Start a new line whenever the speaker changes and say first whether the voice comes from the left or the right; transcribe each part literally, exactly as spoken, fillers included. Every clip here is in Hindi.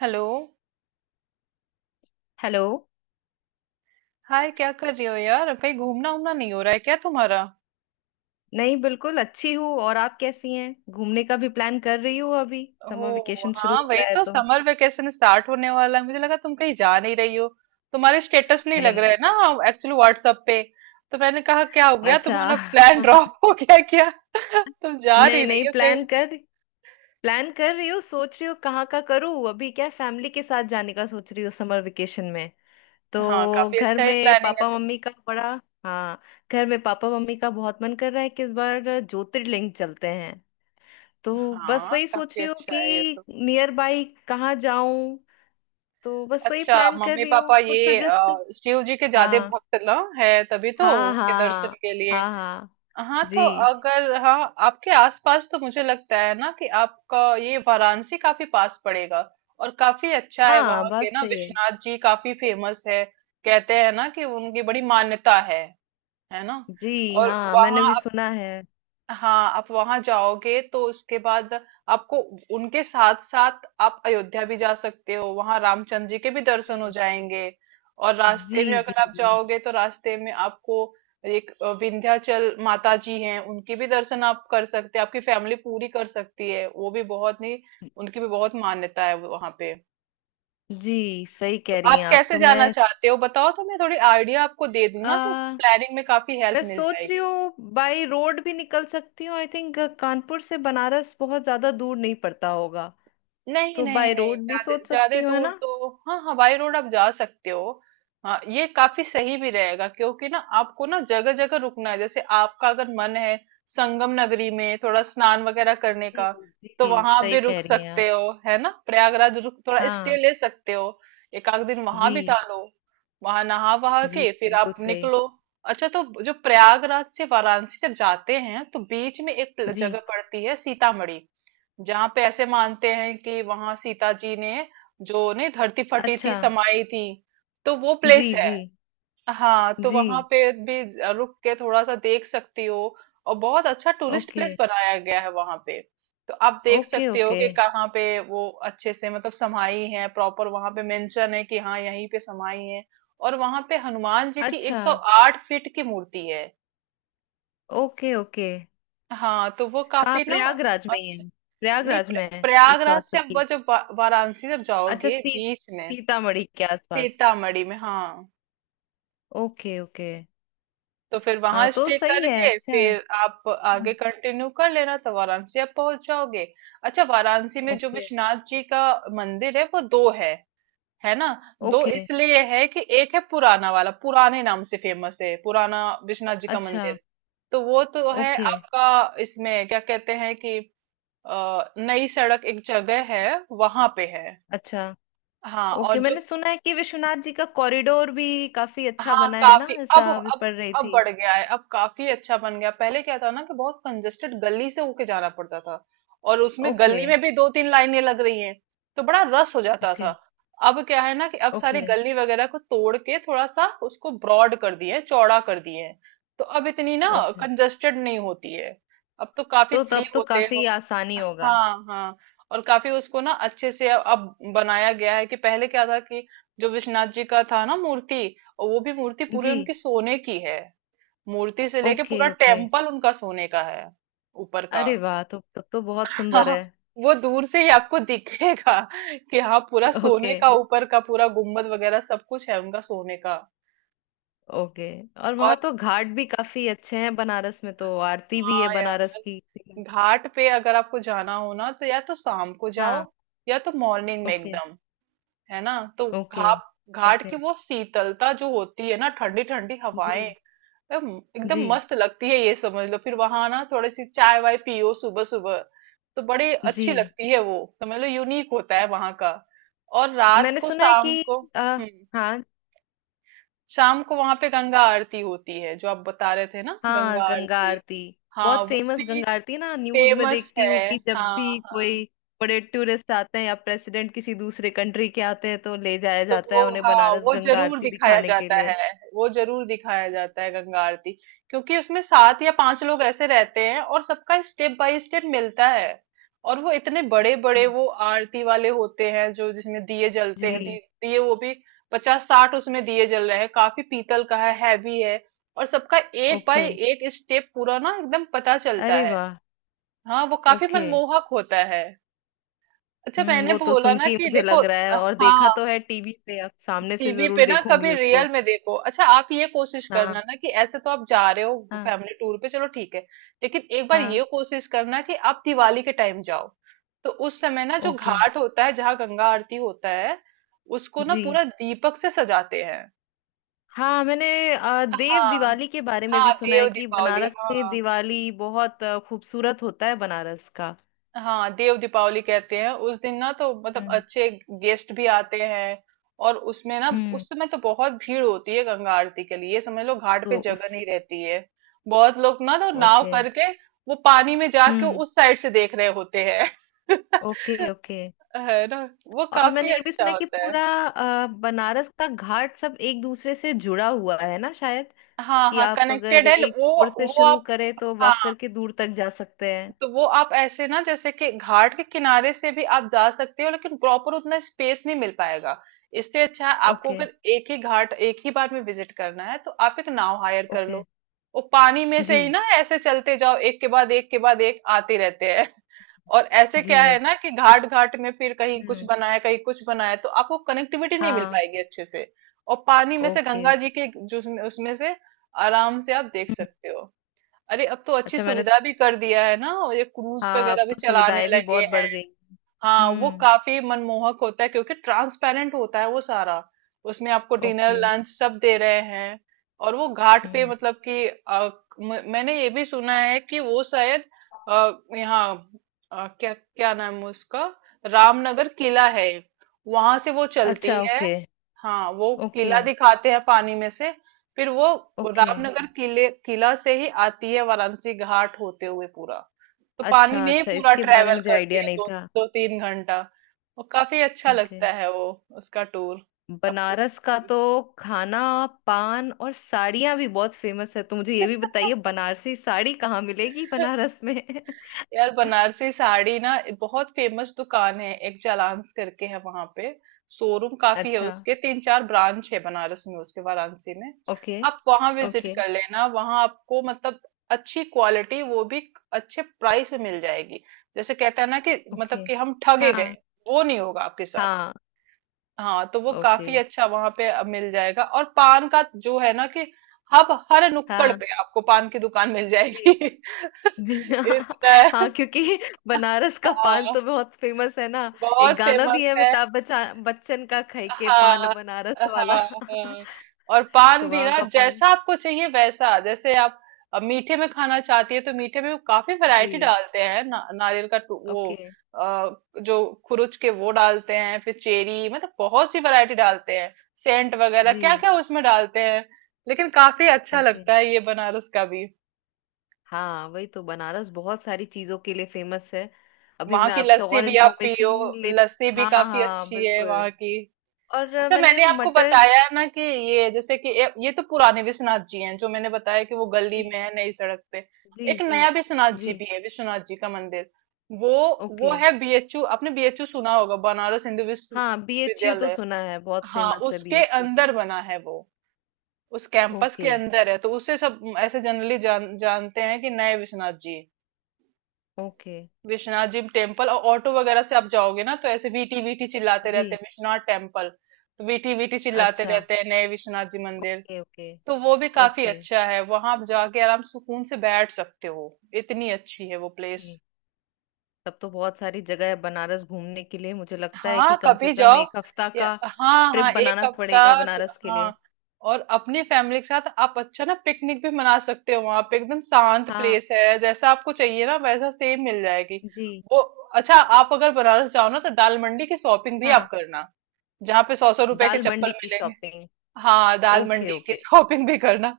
right: हेलो।
left: हेलो।
right: हाय, क्या कर रही हो यार? कहीं घूमना उमना नहीं हो रहा है क्या तुम्हारा?
left: नहीं, बिल्कुल अच्छी हूँ। और आप कैसी हैं? घूमने का भी प्लान कर रही हूँ अभी। समर
right: ओ
left: वेकेशन शुरू
right: हाँ,
left: हो
right: वही
left: रहा है
right: तो,
left: तो।
right: समर वेकेशन स्टार्ट होने वाला है, मुझे लगा तुम कहीं जा नहीं रही हो। तुम्हारे स्टेटस नहीं लग रहे
left: नहीं।
right: हैं ना एक्चुअली व्हाट्सएप पे, तो मैंने कहा क्या हो गया,
left: अच्छा।
right: तुम्हारा प्लान ड्रॉप हो गया क्या तुम जा
left: नहीं
right: नहीं
left: नहीं,
right: रही हो कहीं?
left: प्लान कर प्लान कर रही हूँ। सोच रही हूँ कहाँ का करूँ। अभी क्या फैमिली के साथ जाने का सोच रही हूँ समर वेकेशन में।
right: हाँ,
left: तो
right: काफी
left: घर
right: अच्छा ये
left: में
right: प्लानिंग है
left: पापा
right: तो।
left: मम्मी का बड़ा। हाँ। घर में पापा मम्मी का बहुत मन कर रहा है कि इस बार ज्योतिर्लिंग चलते हैं। तो बस
right: हाँ
left: वही सोच
right: काफी
left: रही हूँ
right: अच्छा है ये
left: कि
right: तो।
left: नियर बाई कहाँ जाऊं। तो बस वही
right: अच्छा,
left: प्लान कर
right: मम्मी
left: रही हूँ,
right: पापा
left: कुछ
right: ये
left: सजेस्ट
right: अ,
left: कर।
right: शिव जी के ज्यादा
left: हाँ
right: भक्त ना है, तभी तो
left: हाँ
right: उनके
left: हाँ।
right: दर्शन
left: हाँ
right: के लिए।
left: हाँ हाँ।
right: हाँ,
left: जी
right: तो अगर हाँ आपके आसपास, तो मुझे लगता है ना कि आपका ये वाराणसी काफी पास पड़ेगा। और काफी अच्छा है,
left: हाँ,
right: वहाँ के
left: बात
right: ना
left: सही है।
right: विश्वनाथ जी काफी फेमस है। कहते हैं ना कि उनकी बड़ी मान्यता है है ना।
left: जी
right: और
left: हाँ, मैंने
right: वहाँ
left: भी सुना है।
right: हाँ आप वहां जाओगे तो उसके बाद आपको उनके साथ साथ आप अयोध्या भी जा सकते हो, वहां रामचंद्र जी के भी दर्शन हो
left: जी
right: जाएंगे। और
left: जी
right: रास्ते में
left: जी।
right: अगर आप
left: जी
right: जाओगे तो रास्ते में आपको एक अ, विंध्याचल माता जी हैं, उनके भी दर्शन आप कर सकते हैं, आपकी फैमिली पूरी कर सकती है, वो भी बहुत नहीं। उनकी भी बहुत मान्यता है वहां पे।
left: जी, सही
right: तो
left: कह रही हैं
right: आप
left: आप।
right: कैसे
left: तो
right: जाना
left: मैं
right: चाहते हो बताओ, तो मैं थोड़ी आइडिया आपको दे दूं ना, तो
left: आ,
right: प्लानिंग में काफी हेल्प
left: मैं
right: मिल
left: सोच रही
right: जाएगी।
left: हूँ बाई रोड भी निकल सकती हूँ। आई थिंक कानपुर से बनारस बहुत ज्यादा दूर नहीं पड़ता होगा।
right: नहीं
left: तो
right: नहीं
left: बाई
right: नहीं
left: रोड भी
right: ज्यादा
left: सोच
right: ज्यादा
left: सकती हूँ, है
right: दूर
left: ना?
right: तो, हाँ, हवाई रोड आप जा सकते हो। हाँ, ये काफी सही भी रहेगा क्योंकि ना आपको ना जगह जगह रुकना है। जैसे आपका अगर मन है संगम नगरी में थोड़ा स्नान वगैरह करने
left: जी।
right: का, तो
left: जी,
right: वहां आप
left: सही
right: भी रुक
left: कह रही हैं आप।
right: सकते हो, है ना। प्रयागराज रुक, थोड़ा स्टे
left: हाँ।
right: ले सकते हो, एक आध दिन वहां
left: जी
right: बिता लो। वहां नहा वहा
left: जी,
right: के फिर
left: बिल्कुल
right: आप
left: सही।
right: निकलो। अच्छा, तो जो प्रयागराज से वाराणसी जब जाते हैं तो बीच में एक प्ल-
left: जी।
right: जगह पड़ती है सीतामढ़ी। जहाँ पे ऐसे मानते हैं कि वहां सीता जी ने जो नहीं धरती फटी थी,
left: अच्छा।
right: समाई थी। तो वो
left: जी
right: प्लेस है।
left: जी
right: हाँ, तो
left: जी।
right: वहां पे भी रुक के थोड़ा सा देख सकती हो। और बहुत अच्छा टूरिस्ट
left: ओके
right: प्लेस बनाया गया है वहां पे। तो आप देख
left: ओके
right: सकते हो
left: ओके।
right: कि कहाँ पे वो अच्छे से मतलब समाई है। प्रॉपर वहां पे मेंशन है कि हाँ, यहीं पे समाई है। और वहां पे हनुमान जी की
left: अच्छा।
right: एक सौ आठ फीट की मूर्ति है।
left: Okay okay.
right: हाँ तो वो
left: कहाँ,
right: काफी ना
left: प्रयागराज में ही
right: अच्छा।
left: है?
right: नहीं,
left: प्रयागराज
right: प्र-
left: में है एक सौ
right: प्रयागराज से
left: अड़सठ
right: अब
left: की?
right: वो जब वा- वाराणसी जब
left: अच्छा।
right: जाओगे
left: सी,
right: बीच में,
left: सीतामढ़ी के आसपास।
right: सीतामढ़ी में, हाँ।
left: Okay okay.
right: तो फिर
left: हाँ
right: वहां
left: तो
right: स्टे
left: सही है,
right: करके
left: अच्छा है।
right: फिर आप
left: हाँ।
right: आगे कंटिन्यू कर लेना, तो वाराणसी आप पहुंच जाओगे। अच्छा, वाराणसी में जो
left: ओके
right: विश्वनाथ जी का मंदिर है वो दो है है ना। दो
left: ओके।
right: इसलिए है कि एक है पुराना वाला, पुराने नाम से फेमस है, पुराना विश्वनाथ जी का
left: अच्छा।
right: मंदिर। तो वो तो है
left: ओके।
right: आपका, इसमें क्या कहते हैं कि अ, नई सड़क, एक जगह है, वहां पे है।
left: अच्छा।
right: हाँ और
left: ओके,
right: जो
left: मैंने सुना है कि विश्वनाथ जी का कॉरिडोर भी काफी अच्छा
right: हाँ
left: बना है ना,
right: काफी अब
left: ऐसा भी
right: अब
left: पढ़ रही
right: अब
left: थी।
right: बढ़ गया है, अब काफी अच्छा बन गया। पहले क्या था ना कि बहुत कंजेस्टेड गली से होके जाना पड़ता था। और उसमें
left: ओके
right: गली में भी दो तीन लाइनें लग रही हैं, तो बड़ा रस हो जाता
left: ओके।
right: था। अब क्या है ना कि अब सारी
left: ओके
right: गली वगैरह को तोड़ के थोड़ा सा उसको ब्रॉड कर दिए हैं, चौड़ा कर दिए हैं। तो अब इतनी ना
left: ओके।
right: कंजेस्टेड नहीं होती है, अब तो काफी
left: तो
right: फ्री
left: तब तो
right: होते
left: काफी
right: हो।
left: आसानी होगा।
right: हाँ हाँ, और काफी उसको ना अच्छे से अब अब बनाया गया है। कि पहले क्या था कि जो विश्वनाथ जी का था ना मूर्ति, और वो भी मूर्ति पूरे
left: जी।
right: उनकी सोने की है। मूर्ति से लेके
left: ओके
right: पूरा
left: ओके।
right: टेम्पल उनका सोने का है, ऊपर का।
left: अरे वाह, तो तब तो बहुत सुंदर
right: हाँ,
left: है।
right: वो दूर से ही आपको दिखेगा कि हाँ पूरा सोने
left: ओके
right: का, ऊपर का पूरा गुम्बद वगैरह सब कुछ है उनका सोने का।
left: ओके। और
right: और
left: वहां तो घाट भी काफी अच्छे हैं बनारस में, तो आरती भी है
right: हाँ यार,
left: बनारस की।
right: घाट पे अगर आपको जाना हो ना तो या तो शाम को जाओ,
left: हाँ।
right: या तो मॉर्निंग में
left: ओके
right: एकदम, है ना। तो
left: ओके
right: घाप घाट की
left: ओके।
right: वो शीतलता जो होती है ना, ठंडी ठंडी हवाएं,
left: जी
right: एकदम
left: जी
right: एकदम मस्त लगती है, ये समझ लो। फिर वहां ना थोड़ी सी चाय वाय पियो सुबह सुबह, तो बड़ी
left: जी,
right: अच्छी लगती है वो। समझ लो यूनिक होता है वहां का। और रात
left: मैंने
right: को,
left: सुना है
right: शाम
left: कि
right: को,
left: आ,
right: हम्म,
left: हाँ,
right: शाम को वहां पे गंगा आरती होती है, जो आप बता रहे थे ना,
left: हाँ,
right: गंगा
left: गंगा
right: आरती,
left: आरती
right: हाँ,
left: बहुत
right: वो
left: फेमस
right: भी
left: गंगा आरती है ना। न्यूज में
right: फेमस
left: देखती
right: है।
left: हूँ कि जब
right: हाँ
left: भी
right: हाँ,
left: कोई बड़े टूरिस्ट आते हैं या प्रेसिडेंट किसी दूसरे कंट्री के आते हैं, तो ले जाया
right: तो
left: जाता
right: वो
left: है उन्हें
right: हाँ
left: बनारस
right: वो
left: गंगा
right: जरूर
left: आरती
right: दिखाया
left: दिखाने के
right: जाता
left: लिए।
right: है, वो जरूर दिखाया जाता है गंगा आरती। क्योंकि उसमें सात या पांच लोग ऐसे रहते हैं, और सबका स्टेप बाय स्टेप मिलता है। और वो इतने बड़े बड़े
left: हम्म।
right: वो आरती वाले होते हैं जो जिसमें दिए जलते हैं,
left: जी।
right: दी- दिए, वो भी पचास साठ उसमें दिए जल रहे हैं, काफी पीतल का है, हैवी है। और सबका एक
left: ओके।
right: बाय एक स्टेप पूरा ना एकदम पता चलता
left: अरे
right: है।
left: वाह।
right: हाँ, वो काफी
left: ओके।
right: मनमोहक होता है। अच्छा
left: हम्म,
right: मैंने
left: वो तो
right: बोला
left: सुन
right: ना
left: के ही
right: कि
left: मुझे
right: देखो,
left: लग रहा है और देखा
right: हाँ,
left: तो है टीवी पे, अब सामने से
right: टीवी
left: जरूर
right: पे ना
left: देखूंगी
right: कभी
left: उसको।
right: रियल में देखो। अच्छा आप ये कोशिश
left: हाँ
right: करना ना कि ऐसे तो आप जा रहे हो
left: हाँ
right: फैमिली टूर पे, चलो ठीक है, लेकिन एक बार
left: हाँ।
right: ये कोशिश करना कि आप दिवाली के टाइम जाओ। तो उस समय ना जो
left: ओके।
right: घाट होता है जहाँ गंगा आरती होता है, उसको ना
left: जी
right: पूरा दीपक से सजाते हैं।
left: हाँ, मैंने अ, देव
right: हाँ
left: दिवाली के बारे में
right: हाँ,
left: भी सुना
right: देव
left: है कि
right: दीपावली,
left: बनारस में
right: हाँ।
left: दिवाली बहुत अ, खूबसूरत होता है बनारस का।
right: हाँ, देव दीपावली कहते हैं। उस दिन ना तो मतलब
left: हम्म।
right: अच्छे गेस्ट भी आते हैं, और उसमें ना
left: हम्म,
right: उस समय तो बहुत भीड़ होती है गंगा आरती के लिए। समझ लो घाट पे
left: तो
right: जगह
left: उस।
right: नहीं रहती है, बहुत लोग ना तो नाव
left: ओके।
right: करके वो पानी में जाके
left: हम्म।
right: उस साइड से देख रहे होते हैं।
left: Okay okay.
right: है ना, वो
left: और
right: काफी
left: मैंने ये भी
right: अच्छा
left: सुना है कि
right: होता है।
left: पूरा अ, बनारस का घाट सब एक दूसरे से जुड़ा हुआ है ना शायद,
right: हाँ
left: कि
right: हाँ
left: आप अगर
right: कनेक्टेड है
left: एक
right: वो।
left: छोर से
right: वो
left: शुरू
right: आप,
left: करें तो वॉक
right: हाँ,
left: करके दूर तक जा सकते हैं।
right: तो वो आप ऐसे ना, जैसे कि घाट के किनारे से भी आप जा सकते हो, लेकिन प्रॉपर उतना स्पेस नहीं मिल पाएगा। इससे अच्छा है, आपको
left: ओके
right: अगर एक ही घाट एक ही बार में विजिट करना है, तो आप एक नाव हायर कर
left: ओके।
right: लो। वो पानी में से
left: जी
right: ही ना ऐसे चलते जाओ, एक के बाद एक के बाद एक आते रहते हैं। और ऐसे क्या है
left: जी।
right: ना कि घाट घाट में फिर कहीं कुछ
left: हम्म।
right: बनाया, कहीं कुछ बनाया, तो आपको कनेक्टिविटी नहीं मिल
left: हाँ।
right: पाएगी अच्छे से। और पानी में से
left: ओके
right: गंगा जी
left: ओके।
right: के जो उसमें उसमें से आराम से आप देख
left: हम्म।
right: सकते हो। अरे अब तो अच्छी
left: अच्छा, मैंने।
right: सुविधा भी कर दिया है ना, और ये क्रूज
left: हाँ,
right: वगैरह
left: अब
right: भी
left: तो
right: चलाने
left: सुविधाएं भी
right: लगे
left: बहुत
right: हैं।
left: बढ़ गई।
right: हाँ, वो
left: हम्म।
right: काफी मनमोहक होता है क्योंकि ट्रांसपेरेंट होता है वो सारा। उसमें आपको डिनर
left: ओके।
right: लंच सब दे रहे हैं। और वो घाट पे
left: हम्म।
right: मतलब कि अ, म- मैंने ये भी सुना है कि वो शायद अ, यहाँ अ, क्या क्या नाम है उसका, रामनगर किला है, वहां से वो चलती
left: अच्छा।
right: है।
left: ओके
right: हाँ, वो
left: ओके
right: किला दिखाते हैं पानी में से। फिर वो
left: ओके।
right: रामनगर किले किला से ही आती है वाराणसी घाट होते हुए पूरा। तो पानी
left: अच्छा
right: में ही
left: अच्छा,
right: पूरा
left: इसके बारे में
right: ट्रेवल
left: मुझे आइडिया
right: करती है,
left: नहीं
right: दो
left: था।
right: दो तीन घंटा। वो काफी अच्छा
left: ओके।
right: लगता है वो, उसका टूर आपको।
left: बनारस का तो खाना, पान और साड़ियां भी बहुत फेमस है, तो मुझे ये भी बताइए बनारसी साड़ी कहाँ मिलेगी बनारस में?
right: यार, बनारसी साड़ी ना बहुत फेमस दुकान है, एक जालांस करके है वहां पे। शोरूम काफी है
left: अच्छा।
right: उसके, तीन चार ब्रांच है बनारस में उसके, वाराणसी में,
left: ओके
right: तो आप वहां विजिट
left: ओके
right: कर लेना, वहां आपको मतलब अच्छी क्वालिटी वो भी अच्छे प्राइस में मिल जाएगी। जैसे कहते हैं ना कि मतलब
left: ओके।
right: कि हम ठगे गए,
left: हाँ
right: वो नहीं होगा आपके साथ।
left: हाँ।
right: हाँ, तो वो
left: ओके।
right: काफी अच्छा वहां पे मिल जाएगा। और पान का जो है ना कि हब, हर नुक्कड़
left: हाँ।
right: पे आपको पान की दुकान मिल जाएगी।
left: जी। जी हाँ। हाँ,
right: इतना,
left: क्योंकि बनारस का पान
right: हाँ,
left: तो बहुत फेमस है ना। एक
right: बहुत
left: गाना भी
right: फेमस
left: है,
right: है।
left: अमिताभ बच्चन बच्चन का, खै के
right: हाँ
left: पान बनारस
right: हाँ,
left: वाला।
right: हाँ और पान
left: तो
right: भी
left: वहाँ
right: ना
left: का पान।
right: जैसा आपको चाहिए वैसा, जैसे आप अ, मीठे में खाना चाहती है तो मीठे में वो काफी वैरायटी
left: जी।
right: डालते हैं ना, नारियल का टू- वो
left: ओके।
right: अ, जो खुरुच के वो डालते हैं, फिर चेरी मतलब बहुत सी वैरायटी डालते हैं, सेंट वगैरह क्या
left: जी।
right: क्या उसमें डालते हैं। लेकिन काफी अच्छा
left: ओके।
right: लगता है ये बनारस का भी।
left: हाँ, वही तो, बनारस बहुत सारी चीजों के लिए फेमस है। अभी
right: वहां
left: मैं
right: की
left: आपसे
right: लस्सी
left: और
right: भी आप पियो,
left: इन्फॉर्मेशन ले।
right: लस्सी भी
left: हाँ
right: काफी
left: हाँ
right: अच्छी है
left: बिल्कुल।
right: वहां की।
left: और अ,
right: अच्छा
left: मैंने
right: मैंने आपको
left: मटर।
right: बताया ना कि ये जैसे कि ये ये तो पुराने विश्वनाथ जी हैं जो मैंने बताया कि वो गली
left: जी
right: में है नई सड़क पे।
left: जी
right: एक
left: जी
right: नया विश्वनाथ जी
left: जी।
right: भी है, विश्वनाथ जी का मंदिर, वो वो
left: ओके।
right: है बीएचयू, आपने बीएचयू सुना होगा, बनारस हिंदू
left: हाँ, बीएचयू तो
right: विश्वविद्यालय।
left: सुना है, बहुत
right: हाँ
left: फेमस है
right: उसके
left: बीएचयू तो।
right: अंदर बना है वो, उस कैंपस के
left: ओके
right: अंदर है, तो उसे सब ऐसे जनरली जान, जानते हैं कि नए विश्वनाथ जी
left: ओके।
right: विश्वनाथ जी टेम्पल। और ऑटो वगैरह से आप जाओगे ना तो ऐसे वीटी वीटी चिल्लाते
left: जी।
right: रहते हैं, विश्वनाथ टेम्पल तो वीटी वीटी चिल्लाते
left: अच्छा।
right: रहते हैं, नए विश्वनाथ जी मंदिर।
left: ओके ओके
right: तो वो भी काफी
left: ओके।
right: अच्छा है, वहां आप जाके आराम से सुकून से बैठ सकते हो। इतनी अच्छी है वो प्लेस।
left: जी। तब तो बहुत सारी जगह है बनारस घूमने के लिए। मुझे लगता है
right: हाँ
left: कि कम से
right: कभी
left: कम
right: जाओ,
left: एक हफ्ता
right: या,
left: का
right: हाँ
left: ट्रिप
right: हाँ, एक
left: बनाना
right: हफ्ता,
left: पड़ेगा बनारस के लिए।
right: हाँ। और अपनी फैमिली के साथ आप अच्छा ना पिकनिक भी मना सकते हो, वहां पे एकदम शांत
left: हाँ।
right: प्लेस है, जैसा आपको चाहिए ना वैसा सेम मिल जाएगी
left: जी।
right: वो। अच्छा, आप अगर बनारस जाओ ना तो दाल मंडी की शॉपिंग भी
left: हाँ,
right: आप करना, जहाँ पे सौ सौ रुपए के
left: दाल मंडी
right: चप्पल
left: की
right: मिलेंगे।
left: शॉपिंग?
right: हाँ, दाल
left: ओके
right: मंडी की
left: ओके।
right: शॉपिंग भी करना,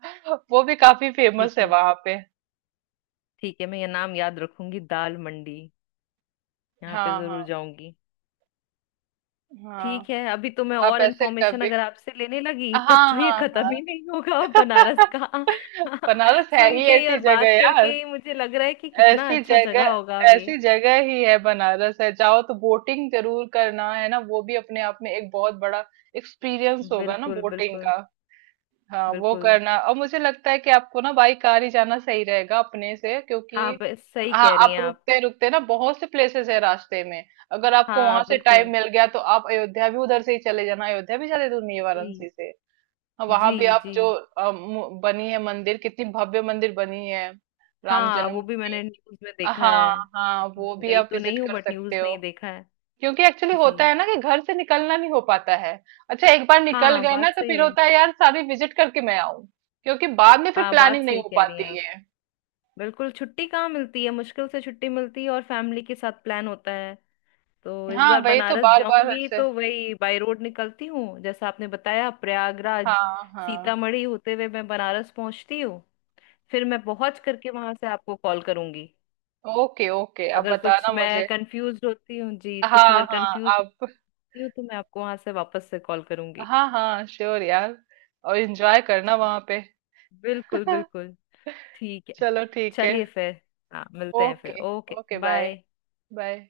right: वो भी काफी फेमस
left: ठीक
right: है
left: है।
right: वहां पे।
left: ठीक है, मैं ये नाम याद रखूंगी, दाल मंडी। यहाँ पे
right: हाँ हाँ,
left: जरूर जाऊंगी। ठीक
right: हाँ
left: है। अभी तो मैं
right: आप
left: और
right: ऐसे
left: इन्फॉर्मेशन
right: कभी,
left: अगर आपसे लेने लगी तब
right: हाँ
left: तो ये
right: हाँ
left: खत्म ही नहीं
right: हाँ।
left: होगा बनारस का।
right: बनारस है
left: सुन
right: ही
left: के ही
right: ऐसी
left: और
right: जगह
left: बात
right: यार।
left: करके ही मुझे लग रहा है कि कितना
right: ऐसी
left: अच्छा
right: जगह,
left: जगह होगा वे।
right: ऐसी जगह ही है बनारस, है जाओ तो बोटिंग जरूर करना, है ना, वो भी अपने आप में एक बहुत बड़ा एक्सपीरियंस होगा ना,
left: बिल्कुल
right: बोटिंग
left: बिल्कुल
right: का। हाँ, वो
left: बिल्कुल।
right: करना। और मुझे लगता है कि आपको ना बाई कार ही जाना सही रहेगा अपने से, क्योंकि
left: हाँ, बे- सही
right: हाँ
left: कह रही
right: आप
left: हैं आप।
right: रुकते रुकते ना बहुत से प्लेसेस है रास्ते में। अगर आपको
left: हाँ
right: वहां से टाइम
left: बिल्कुल।
right: मिल गया तो आप अयोध्या भी उधर से ही चले जाना, अयोध्या भी ज्यादा दूर नहीं है
left: जी
right: वाराणसी से। वहां
left: जी
right: भी आप
left: जी।
right: जो अ, मु- बनी है मंदिर, कितनी भव्य मंदिर बनी है, राम
left: हाँ, वो भी
right: जन्मभूमि।
left: मैंने न्यूज में देखा
right: हाँ
left: है।
right: हाँ, वो भी
left: गई
right: आप
left: तो
right: विजिट
left: नहीं हूँ
right: कर
left: बट
right: सकते
left: न्यूज में
right: हो,
left: ही देखा है।
right: क्योंकि एक्चुअली
left: जी।
right: होता है ना कि घर से निकलना नहीं हो पाता है। अच्छा एक बार निकल
left: हाँ,
right: गए ना
left: बात
right: तो
left: सही
right: फिर
left: है।
right: होता है यार, सारी विजिट करके मैं आऊं, क्योंकि बाद में फिर
left: हाँ, बात
right: प्लानिंग नहीं
left: सही
right: हो
left: कह रही हैं
right: पाती
left: आप।
right: है।
left: बिल्कुल, छुट्टी कहाँ मिलती है, मुश्किल से छुट्टी मिलती है और फैमिली के साथ प्लान होता है। तो इस
right: हाँ
left: बार
right: वही तो,
left: बनारस
right: बार बार
left: जाऊंगी
right: ऐसे,
left: तो वही बाय रोड निकलती हूँ जैसा आपने बताया, प्रयागराज,
right: हाँ हाँ।
left: सीतामढ़ी होते हुए मैं बनारस पहुंचती हूँ। फिर मैं पहुंच करके वहां से आपको कॉल करूंगी।
right: ओके ओके, आप
left: अगर कुछ
right: बताना
left: मैं
right: मुझे,
left: कंफ्यूज होती हूँ जी, कुछ
right: हाँ
left: अगर
right: हाँ,
left: कंफ्यूज
right: आप,
left: होती हूँ तो मैं आपको वहां से वापस से कॉल करूंगी।
right: हाँ हाँ श्योर यार। और एंजॉय करना
left: ठीक।
right: वहां पे।
left: बिल्कुल बिल्कुल। ठीक है।
right: चलो ठीक है,
left: चलिए फिर। हाँ, मिलते हैं फिर।
right: Okay,
left: okay
right: okay bye,
left: bye.
right: Bye.